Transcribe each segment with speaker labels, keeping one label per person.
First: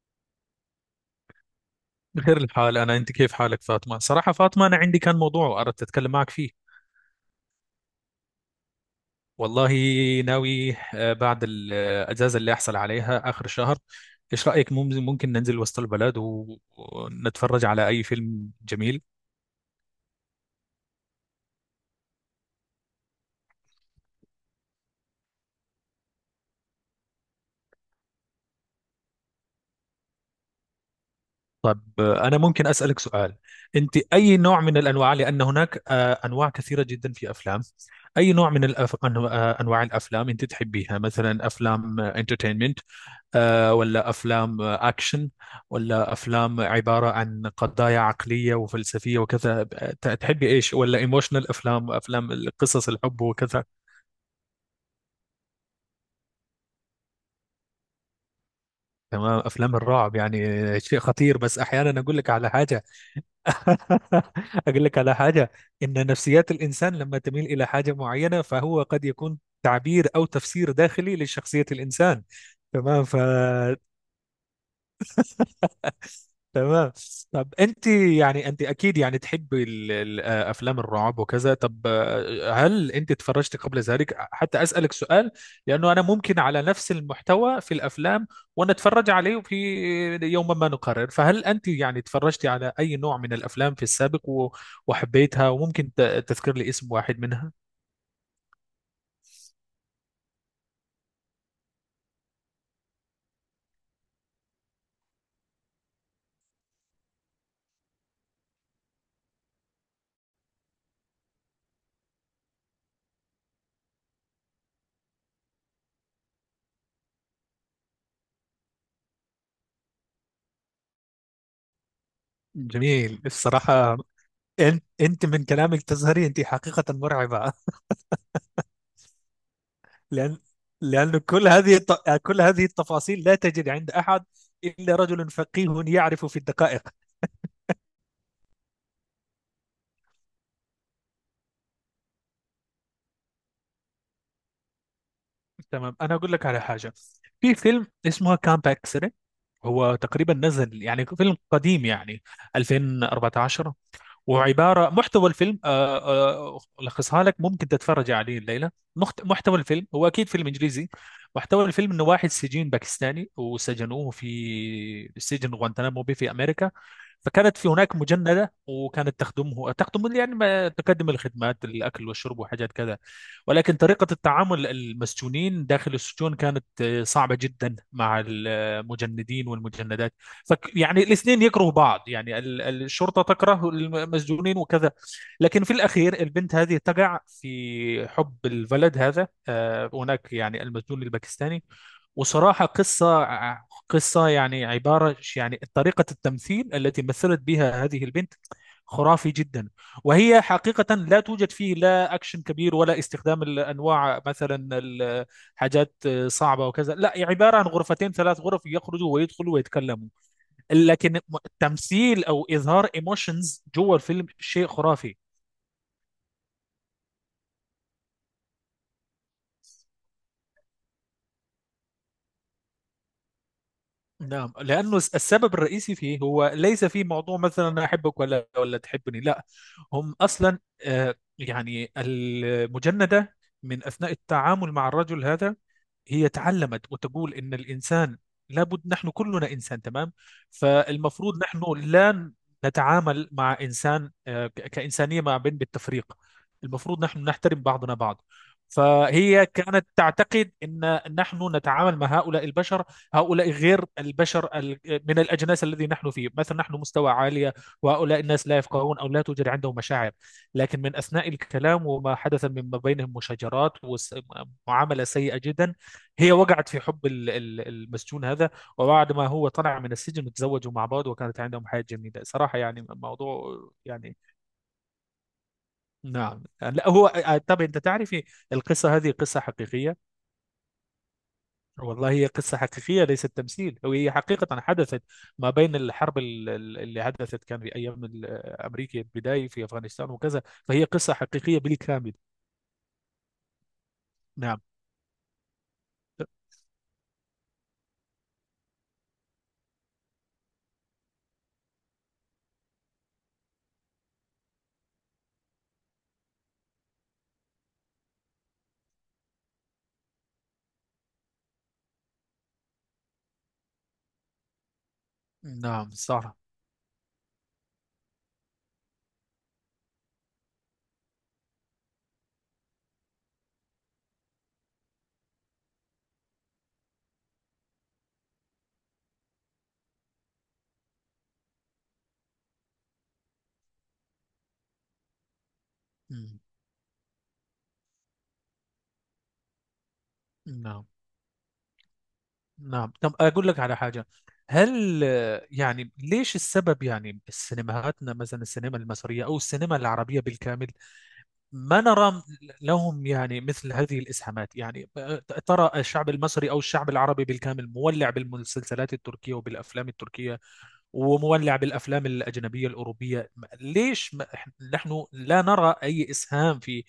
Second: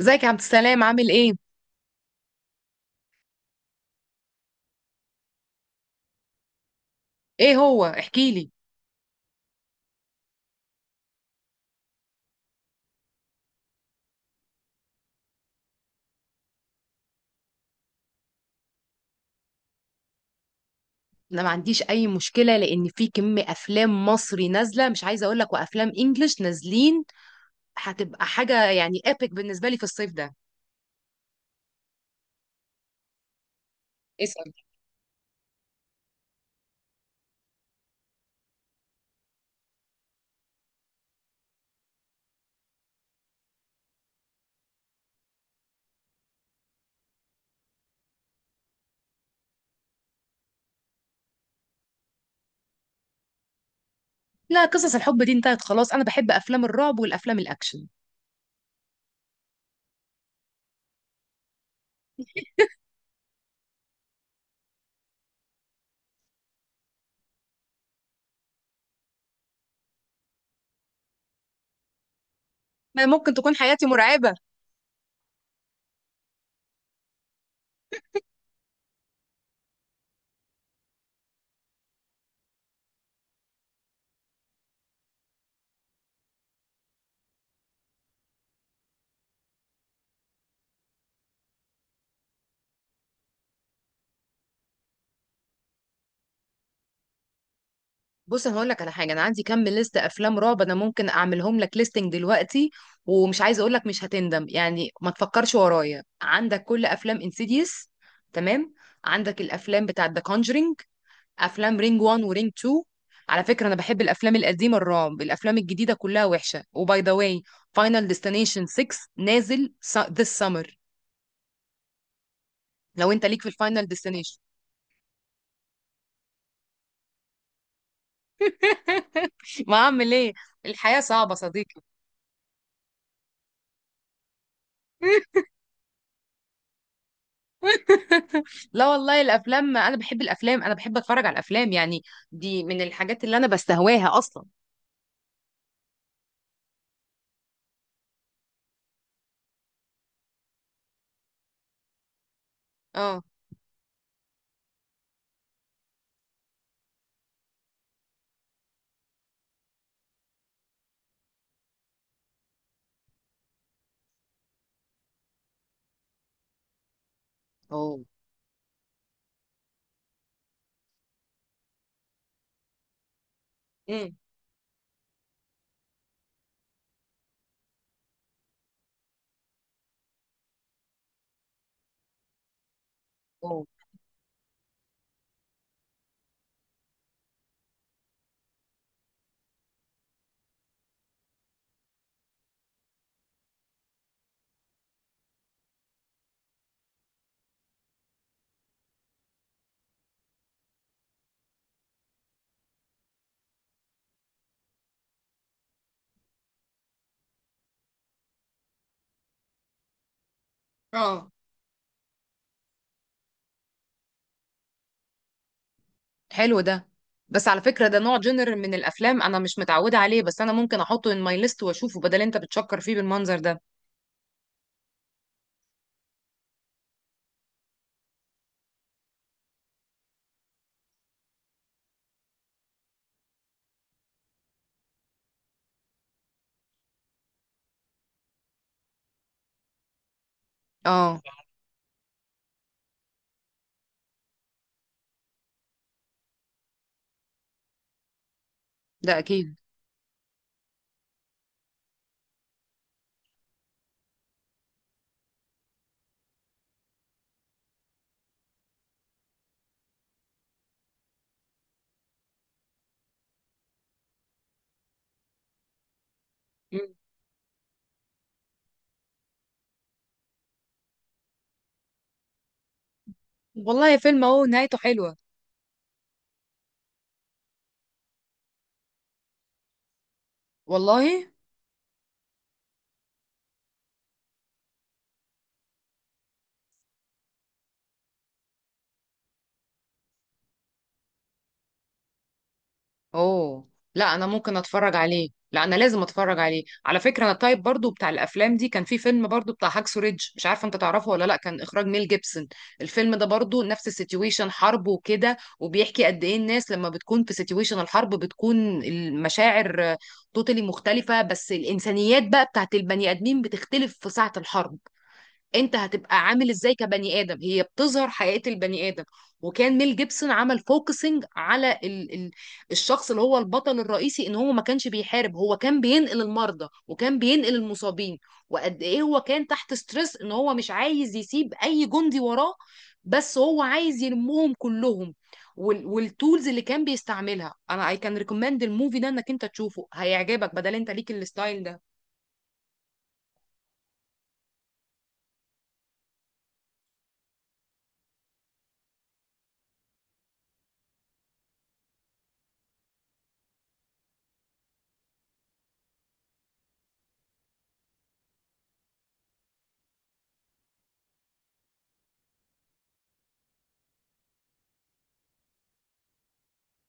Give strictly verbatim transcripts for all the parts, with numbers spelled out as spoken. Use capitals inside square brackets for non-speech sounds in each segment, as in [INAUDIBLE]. Speaker 1: ازيك يا عبد السلام، عامل ايه؟
Speaker 2: بخير الحال، أنا، أنت كيف حالك فاطمة؟ صراحة فاطمة أنا عندي كان موضوع أردت أتكلم معك فيه.
Speaker 1: ايه هو؟ احكي لي.
Speaker 2: والله، ناوي آه، بعد الأجازة اللي أحصل عليها آخر الشهر. إيش رأيك؟ مم- ممكن ننزل وسط البلد و- ونتفرج على أي فيلم جميل؟
Speaker 1: انا ما عنديش اي مشكله، لان في كم افلام مصري نازله مش عايزه اقول لك، وافلام انجلش نازلين. هتبقى حاجه يعني ايبك بالنسبه لي في الصيف ده.
Speaker 2: طب آه، أنا ممكن أسألك سؤال. أنت أي
Speaker 1: اسال.
Speaker 2: نوع من الأنواع؟ لأن هناك آه، أنواع كثيرة جدا في أفلام. أي نوع من الأف... أنو- آه، أنواع الأفلام أنت تحبيها؟ مثلا أفلام انترتينمنت آه، ولا أفلام آه، أكشن، ولا أفلام عبارة عن قضايا عقلية وفلسفية وكذا؟ ت- تحبي إيش؟ ولا إيموشنال أفلام أفلام قصص الحب وكذا؟
Speaker 1: لا، قصص الحب دي انتهت خلاص. انا بحب افلام الرعب والافلام الاكشن.
Speaker 2: تمام، أفلام الرعب يعني شيء خطير، بس أحيانا أقول لك على حاجة. [LAUGHS] أقول لك على حاجة، إن نفسيات الإنسان لما تميل إلى حاجة معينة فهو قد يكون تعبير أو تفسير داخلي لشخصية الإنسان. تمام
Speaker 1: ما
Speaker 2: ف
Speaker 1: ممكن تكون حياتي مرعبه.
Speaker 2: تمام. طب انت يعني انت اكيد يعني تحبي ال- ال- آه، افلام الرعب وكذا. طب آه، هل انت تفرجت قبل ذلك؟ حتى اسالك سؤال، لانه انا ممكن على نفس المحتوى في الافلام ونتفرج عليه في يوم ما نقرر، فهل انت يعني تفرجتي على اي نوع من الافلام في السابق و- وحبيتها، وممكن ت- تذكر لي اسم واحد منها؟
Speaker 1: بص، انا هقول لك على حاجه. انا عندي كم ليست افلام رعب، انا ممكن اعملهم لك ليستنج دلوقتي. ومش عايزه اقول لك، مش هتندم يعني، ما تفكرش ورايا. عندك كل افلام انسيديوس. تمام. عندك الافلام بتاعه ذا كونجرينج. افلام رينج واحد ورينج اتنين. على فكره، انا بحب الافلام القديمه الرعب، الافلام الجديده كلها وحشه. وباي ذا واي، فاينل ديستنيشن ستة نازل ذس سمر. لو
Speaker 2: جميل
Speaker 1: انت ليك في الفاينل
Speaker 2: الصراحة.
Speaker 1: ديستنيشن.
Speaker 2: انت انت من كلامك تظهري انت حقيقة مرعبة.
Speaker 1: [LAUGHS] ما اعمل ايه؟
Speaker 2: لأن
Speaker 1: الحياه
Speaker 2: لأن
Speaker 1: صعبه
Speaker 2: كل هذه
Speaker 1: صديقي.
Speaker 2: الت- كل هذه التفاصيل لا تجد عند أحد إلا رجل
Speaker 1: [LAUGHS]
Speaker 2: فقيه يعرف في الدقائق.
Speaker 1: لا والله الافلام، انا بحب الافلام انا بحب اتفرج على الافلام يعني. دي من الحاجات اللي انا بستهواها اصلا.
Speaker 2: تمام، أنا أقول لك على حاجة. في فيلم اسمه كامب اكسيدنت، هو تقريبا نزل يعني فيلم قديم يعني
Speaker 1: اه.
Speaker 2: ألفين وأربعتاشر. وعبارة محتوى الفيلم آه، آه، ألخصها لك، ممكن تتفرج عليه الليلة. مخت- محتوى الفيلم هو أكيد فيلم إنجليزي، محتوى الفيلم إنه واحد سجين باكستاني، وسجنوه في سجن غوانتنامو بي في أمريكا. فكانت في هناك
Speaker 1: اوه.
Speaker 2: مجندة، وكانت تخدمه تخدم يعني، ما تقدم الخدمات، الأكل والشرب وحاجات كذا. ولكن طريقة
Speaker 1: امم.
Speaker 2: التعامل المسجونين داخل السجون كانت آه، صعبة جدا مع المجندين والمجندات. فك يعني الاثنين يكرهوا بعض، يعني ال- ال- الشرطة
Speaker 1: اوه.
Speaker 2: تكره المسجونين وكذا. لكن في الأخير البنت هذه تقع في حب الولد هذا، آه، هناك يعني المسجون الباكستاني. وصراحة قصة قصة يعني عبارة يعني طريقة التمثيل التي مثلت بها هذه البنت خرافي جدا. وهي حقيقة لا توجد فيه لا أكشن كبير، ولا استخدام الأنواع مثلا الحاجات صعبة وكذا، لا، عبارة عن غرفتين ثلاث غرف يخرجوا ويدخلوا ويتكلموا. لكن
Speaker 1: اه.
Speaker 2: التمثيل او اظهار ايموشنز جوه الفيلم شيء خرافي.
Speaker 1: حلو ده. بس على فكرة، ده نوع جنر من الافلام انا مش متعودة عليه، بس انا ممكن احطه ان ماي ليست واشوفه بدل انت بتشكر فيه بالمنظر ده.
Speaker 2: نعم، لأنه السبب الرئيسي فيه هو ليس في موضوع مثلا أنا أحبك ولا ولا تحبني، لا. هم أصلا آه، يعني المجندة من أثناء التعامل مع الرجل هذا، هي تعلمت وتقول إن الإنسان، لابد، نحن كلنا إنسان تمام.
Speaker 1: اه.
Speaker 2: فالمفروض نحن لا نتعامل مع إنسان آه، ك- كإنسانية ما بين بالتفريق. المفروض نحن نحترم بعضنا بعض.
Speaker 1: ده
Speaker 2: فهي
Speaker 1: اكيد.
Speaker 2: كانت تعتقد ان نحن نتعامل مع هؤلاء البشر، هؤلاء غير البشر، ال- من الأجناس الذي نحن فيه، مثلا نحن مستوى عالية، وهؤلاء الناس لا يفقهون أو لا توجد عندهم مشاعر. لكن من أثناء الكلام وما حدث من ما بينهم مشاجرات ومعاملة سيئة جدا، هي وقعت في
Speaker 1: مم.
Speaker 2: حب ال- ال- المسجون هذا. وبعد ما هو طلع من السجن تزوجوا مع بعض، وكانت عندهم حياة جميلة صراحة، يعني موضوع،
Speaker 1: والله
Speaker 2: يعني،
Speaker 1: فيلم اهو نهايته حلوة.
Speaker 2: نعم. لا هو، آه، طب أنت تعرفي، القصة هذه قصة حقيقية.
Speaker 1: والله.
Speaker 2: والله هي قصة حقيقية، ليست تمثيل، وهي حقيقة حدثت ما بين الحرب ال- ال- اللي حدثت، كان في أيام ال- أمريكا البداية في أفغانستان وكذا. فهي قصة حقيقية بالكامل.
Speaker 1: اوه. لا، انا ممكن
Speaker 2: نعم.
Speaker 1: اتفرج عليه. لا، انا لازم اتفرج عليه. على فكره، انا التايب برضو بتاع الافلام دي، كان في فيلم برضو بتاع هاكسو ريدج، مش عارفه انت تعرفه ولا لا، كان اخراج ميل جيبسون. الفيلم ده برضو نفس السيتويشن حرب وكده، وبيحكي قد ايه الناس لما بتكون في سيتويشن الحرب بتكون المشاعر توتالي مختلفه. بس الانسانيات بقى بتاعت البني ادمين بتختلف في ساعه الحرب. انت
Speaker 2: نعم،
Speaker 1: هتبقى
Speaker 2: صح.
Speaker 1: عامل ازاي كبني ادم؟ هي بتظهر حقيقة البني ادم. وكان ميل جيبسون عمل فوكسنج على ال ال الشخص اللي هو البطل الرئيسي، ان هو ما كانش بيحارب، هو كان بينقل المرضى وكان بينقل المصابين. وقد ايه هو كان تحت ستريس ان هو مش عايز يسيب اي جندي وراه. بس هو عايز يلمهم كلهم. وال
Speaker 2: مم.
Speaker 1: والتولز اللي كان بيستعملها. انا I can recommend الموفي ده انك انت تشوفه، هيعجبك بدل
Speaker 2: نعم.
Speaker 1: انت ليك الستايل ده.
Speaker 2: نعم، طب أقول لك على حاجة. هل آه، يعني ليش السبب يعني سينماهاتنا مثلا السينما المصرية أو السينما العربية بالكامل ما نرى لهم يعني مثل هذه الإسهامات يعني؟ ترى الشعب المصري أو الشعب العربي بالكامل مولع بالمسلسلات التركية وبالأفلام التركية، ومولع بالأفلام الأجنبية الأوروبية. ليش ما- نحن لا نرى أي إسهام في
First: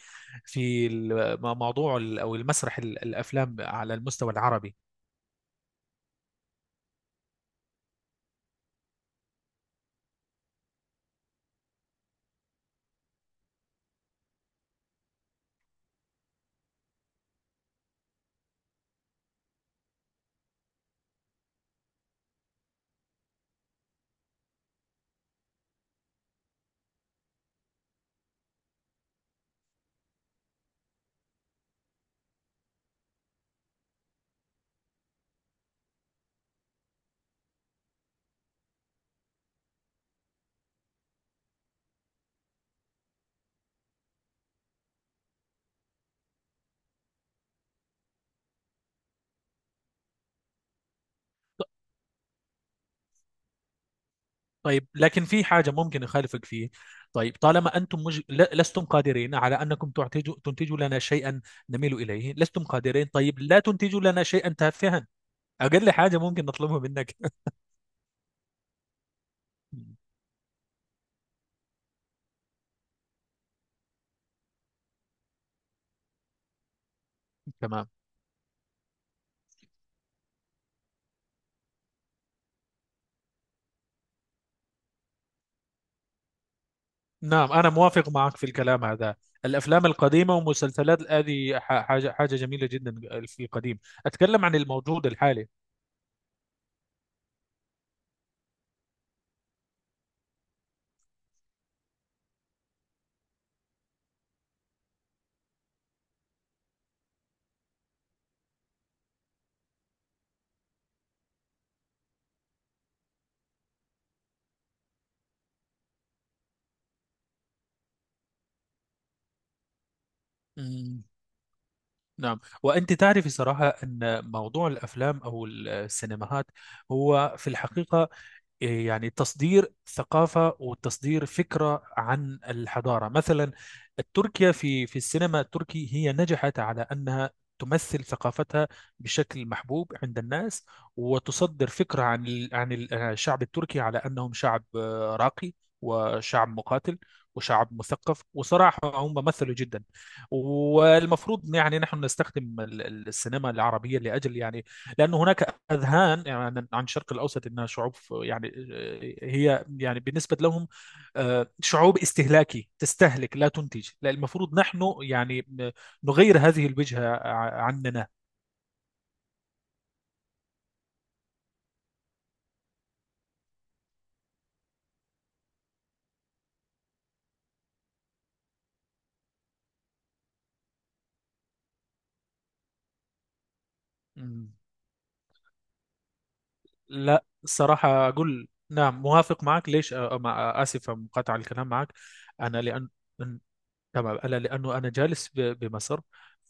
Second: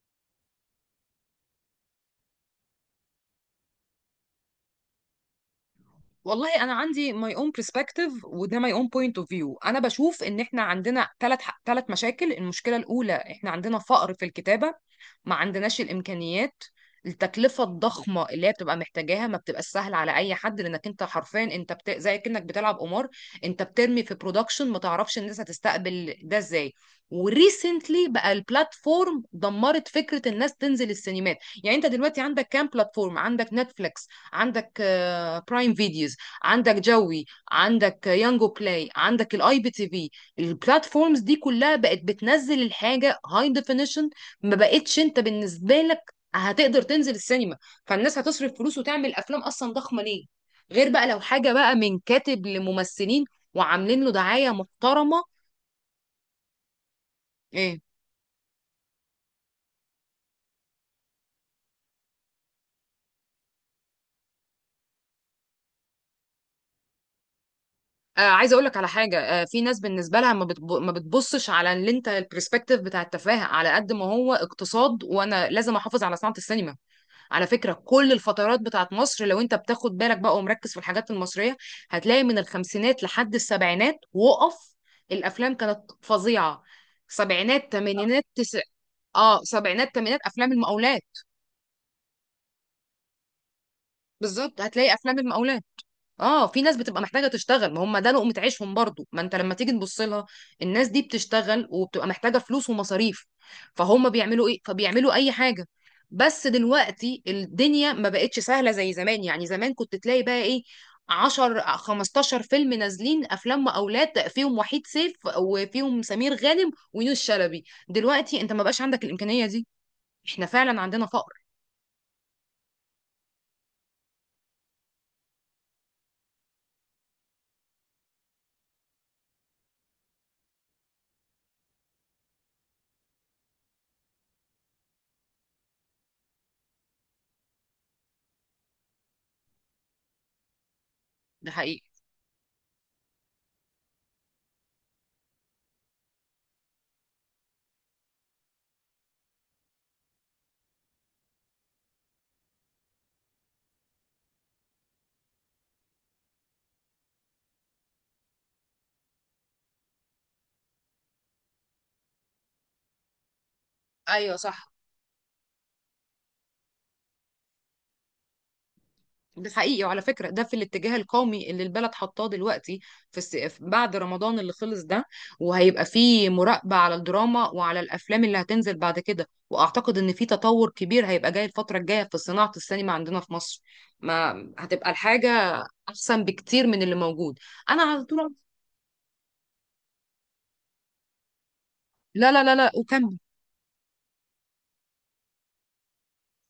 Speaker 2: في الم- موضوع ال- أو المسرح ال- الأفلام على المستوى العربي؟
Speaker 1: والله انا عندي my own perspective، وده my own point of view. انا بشوف ان احنا عندنا ثلاث ثلاث مشاكل. المشكله الاولى، احنا عندنا فقر في الكتابه. ما عندناش الامكانيات. التكلفه الضخمه اللي هي بتبقى محتاجاها ما بتبقى سهله على اي حد، لانك انت حرفيا انت بت... زي كانك بتلعب قمار. انت بترمي في برودكشن، ما تعرفش الناس هتستقبل ده ازاي. وريسنتلي بقى البلاتفورم دمرت فكره الناس تنزل السينمات. يعني انت دلوقتي عندك كام بلاتفورم؟ عندك نتفليكس، عندك برايم فيديوز، عندك جوي، عندك يانجو بلاي، عندك الاي بي تي في. البلاتفورمز دي كلها بقت بتنزل الحاجه هاي ديفينيشن. ما بقتش انت بالنسبه لك هتقدر تنزل السينما. فالناس هتصرف فلوس وتعمل افلام اصلا ضخمه ليه؟ غير بقى لو حاجه بقى من كاتب لممثلين وعاملين له دعايه
Speaker 2: طيب
Speaker 1: محترمه.
Speaker 2: لكن في حاجة ممكن أخالفك فيه. طيب طالما
Speaker 1: ايه.
Speaker 2: أنتم مج... ل- لستم قادرين على أنكم تعتجوا... تنتجوا لنا شيئا نميل إليه، لستم قادرين، طيب لا تنتجوا لنا شيئا تافها. أقل حاجة ممكن نطلبها منك.
Speaker 1: آه عايزه اقول لك على حاجه، آه في ناس
Speaker 2: [LAUGHS]
Speaker 1: بالنسبه لها ما, بتب... ما بتبصش على اللي انت البرسبكتيف بتاع التفاهه على قد ما هو اقتصاد، وانا لازم احافظ على صناعه السينما. على فكرة،
Speaker 2: تمام.
Speaker 1: كل الفترات بتاعت مصر لو انت بتاخد بالك بقى ومركز في الحاجات المصرية، هتلاقي من الخمسينات لحد السبعينات وقف. الافلام كانت فظيعة.
Speaker 2: نعم، أنا
Speaker 1: سبعينات
Speaker 2: موافق
Speaker 1: تمانينات
Speaker 2: معك في
Speaker 1: تس...
Speaker 2: الكلام هذا.
Speaker 1: اه
Speaker 2: الأفلام
Speaker 1: سبعينات تمانينات
Speaker 2: القديمة
Speaker 1: افلام
Speaker 2: والمسلسلات
Speaker 1: المقاولات.
Speaker 2: هذه ح- حاجة حاجة جميلة جدا في القديم. أتكلم عن
Speaker 1: بالظبط، هتلاقي
Speaker 2: الموجود
Speaker 1: افلام المقاولات. اه، في ناس بتبقى محتاجه تشتغل، ما هم ده لقمه عيشهم برضو، ما انت لما تيجي تبص لها الناس دي بتشتغل وبتبقى محتاجه فلوس ومصاريف. فهم بيعملوا ايه؟ فبيعملوا اي حاجه. بس دلوقتي الدنيا ما بقتش سهله زي زمان. يعني زمان كنت تلاقي بقى ايه، عشرة خمستاشر فيلم نازلين، افلام اولاد فيهم وحيد سيف وفيهم سمير غانم ويونس شلبي. دلوقتي انت ما بقاش عندك الامكانيه دي. احنا فعلا
Speaker 2: الحالي.
Speaker 1: عندنا فقر.
Speaker 2: نعم، وأنت تعرفي صراحة أن موضوع الأفلام أو السينماهات هو في الحقيقة إيه، يعني تصدير ثقافة وتصدير فكرة عن الحضارة. مثلا تركيا، في في السينما التركي هي نجحت على أنها تمثل ثقافتها بشكل محبوب عند الناس،
Speaker 1: ده
Speaker 2: وتصدر
Speaker 1: حقيقي.
Speaker 2: فكرة عن ال- عن ال- آه، الشعب التركي على أنهم شعب آه، راقي، وشعب مقاتل، وشعب مثقف، وصراحة هم مثلوا جدا. والمفروض يعني نحن نستخدم ال- ال- السينما العربية لأجل يعني، لأن هناك أذهان يعني عن الشرق الأوسط أنها شعوب، يعني آه، هي يعني بالنسبة لهم آه، شعوب استهلاكي تستهلك لا تنتج، لا
Speaker 1: ايوه
Speaker 2: المفروض
Speaker 1: صح.
Speaker 2: نحن يعني آه، نغير هذه الوجهة ع- عننا.
Speaker 1: ده حقيقي، وعلى فكرة ده في الاتجاه القومي اللي البلد حطاه دلوقتي. في الس... في- بعد رمضان اللي خلص ده، وهيبقى فيه مراقبة على الدراما وعلى الأفلام اللي هتنزل بعد كده، وأعتقد إن في تطور كبير هيبقى جاي الفترة الجاية في صناعة السينما عندنا في مصر. ما
Speaker 2: مم.
Speaker 1: هتبقى الحاجة أحسن بكتير من اللي
Speaker 2: لا
Speaker 1: موجود. أنا على
Speaker 2: صراحة،
Speaker 1: طول.
Speaker 2: أقول نعم موافق معك. ليش آه، آه، آسف مقاطعة الكلام معك.
Speaker 1: لا، لا، لا،
Speaker 2: أنا
Speaker 1: لا،
Speaker 2: لأن،
Speaker 1: وكان.
Speaker 2: تمام، انا لانه انا جالس ب- بمصر،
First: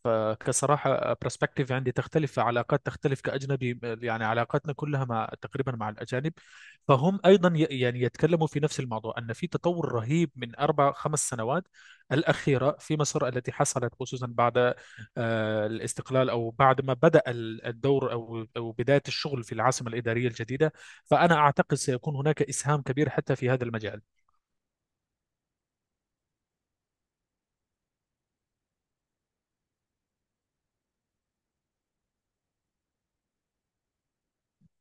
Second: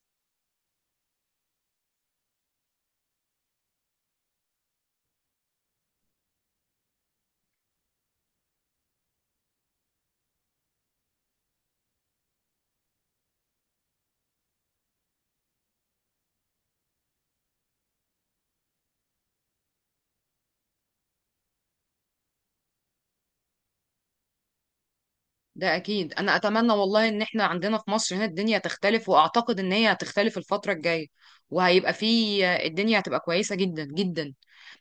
Speaker 2: فكصراحه برسبكتيف عندي تختلف، علاقات تختلف، كاجنبي يعني علاقاتنا كلها مع تقريبا مع الاجانب، فهم ايضا ي- يعني يتكلموا في نفس الموضوع ان في تطور رهيب من اربع خمس سنوات الاخيره في مصر التي حصلت، خصوصا بعد آه، الاستقلال، او بعد ما بدا ال- الدور او او بدايه الشغل في العاصمه الاداريه الجديده. فانا اعتقد سيكون هناك اسهام كبير حتى في هذا المجال.
Speaker 1: ده اكيد، انا اتمنى والله ان احنا عندنا في مصر هنا الدنيا تختلف، واعتقد ان هي هتختلف الفترة الجاية. وهيبقى في الدنيا هتبقى كويسة جدا جدا.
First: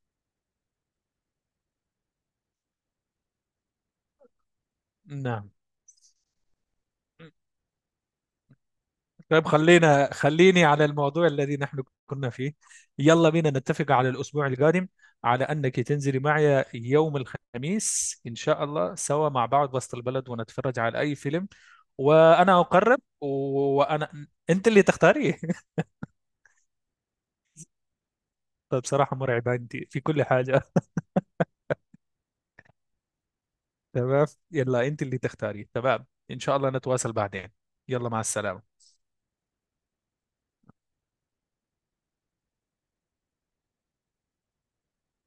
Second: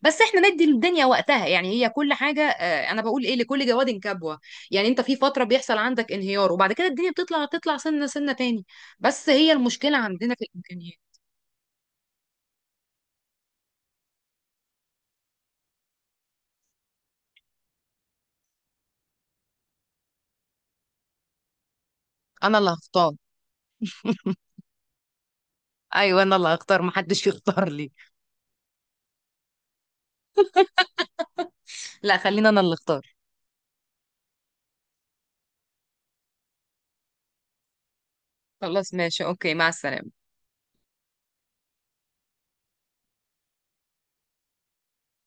Speaker 1: بس احنا ندي الدنيا وقتها، يعني هي كل حاجة، آه، انا بقول ايه، لكل جواد كبوة. يعني انت في فترة
Speaker 2: نعم.
Speaker 1: بيحصل عندك انهيار، وبعد كده الدنيا بتطلع تطلع سنة سنة تاني. بس
Speaker 2: طيب
Speaker 1: هي المشكلة
Speaker 2: خلينا
Speaker 1: عندنا في
Speaker 2: خليني على
Speaker 1: الامكانيات.
Speaker 2: الموضوع الذي نحن كنا فيه. يلا بينا نتفق على الأسبوع القادم، على أنك تنزلي معي يوم الخميس إن شاء الله سوا مع بعض وسط البلد، ونتفرج على أي فيلم.
Speaker 1: انا
Speaker 2: وأنا
Speaker 1: اللي
Speaker 2: أقرب،
Speaker 1: هختار.
Speaker 2: و- وأنا
Speaker 1: [LAUGHS]
Speaker 2: أنت اللي تختاري. [LAUGHS]
Speaker 1: ايوه انا اللي هختار، محدش يختار لي.
Speaker 2: طيب بصراحة مرعبة أنت في كل حاجة.
Speaker 1: لا، خلينا انا اللي اختار.
Speaker 2: [LAUGHS] تمام، يلا أنت اللي تختاري. تمام إن شاء الله نتواصل بعدين. يلا، مع السلامة.
Speaker 1: خلاص، ماشي، اوكي، مع السلامة.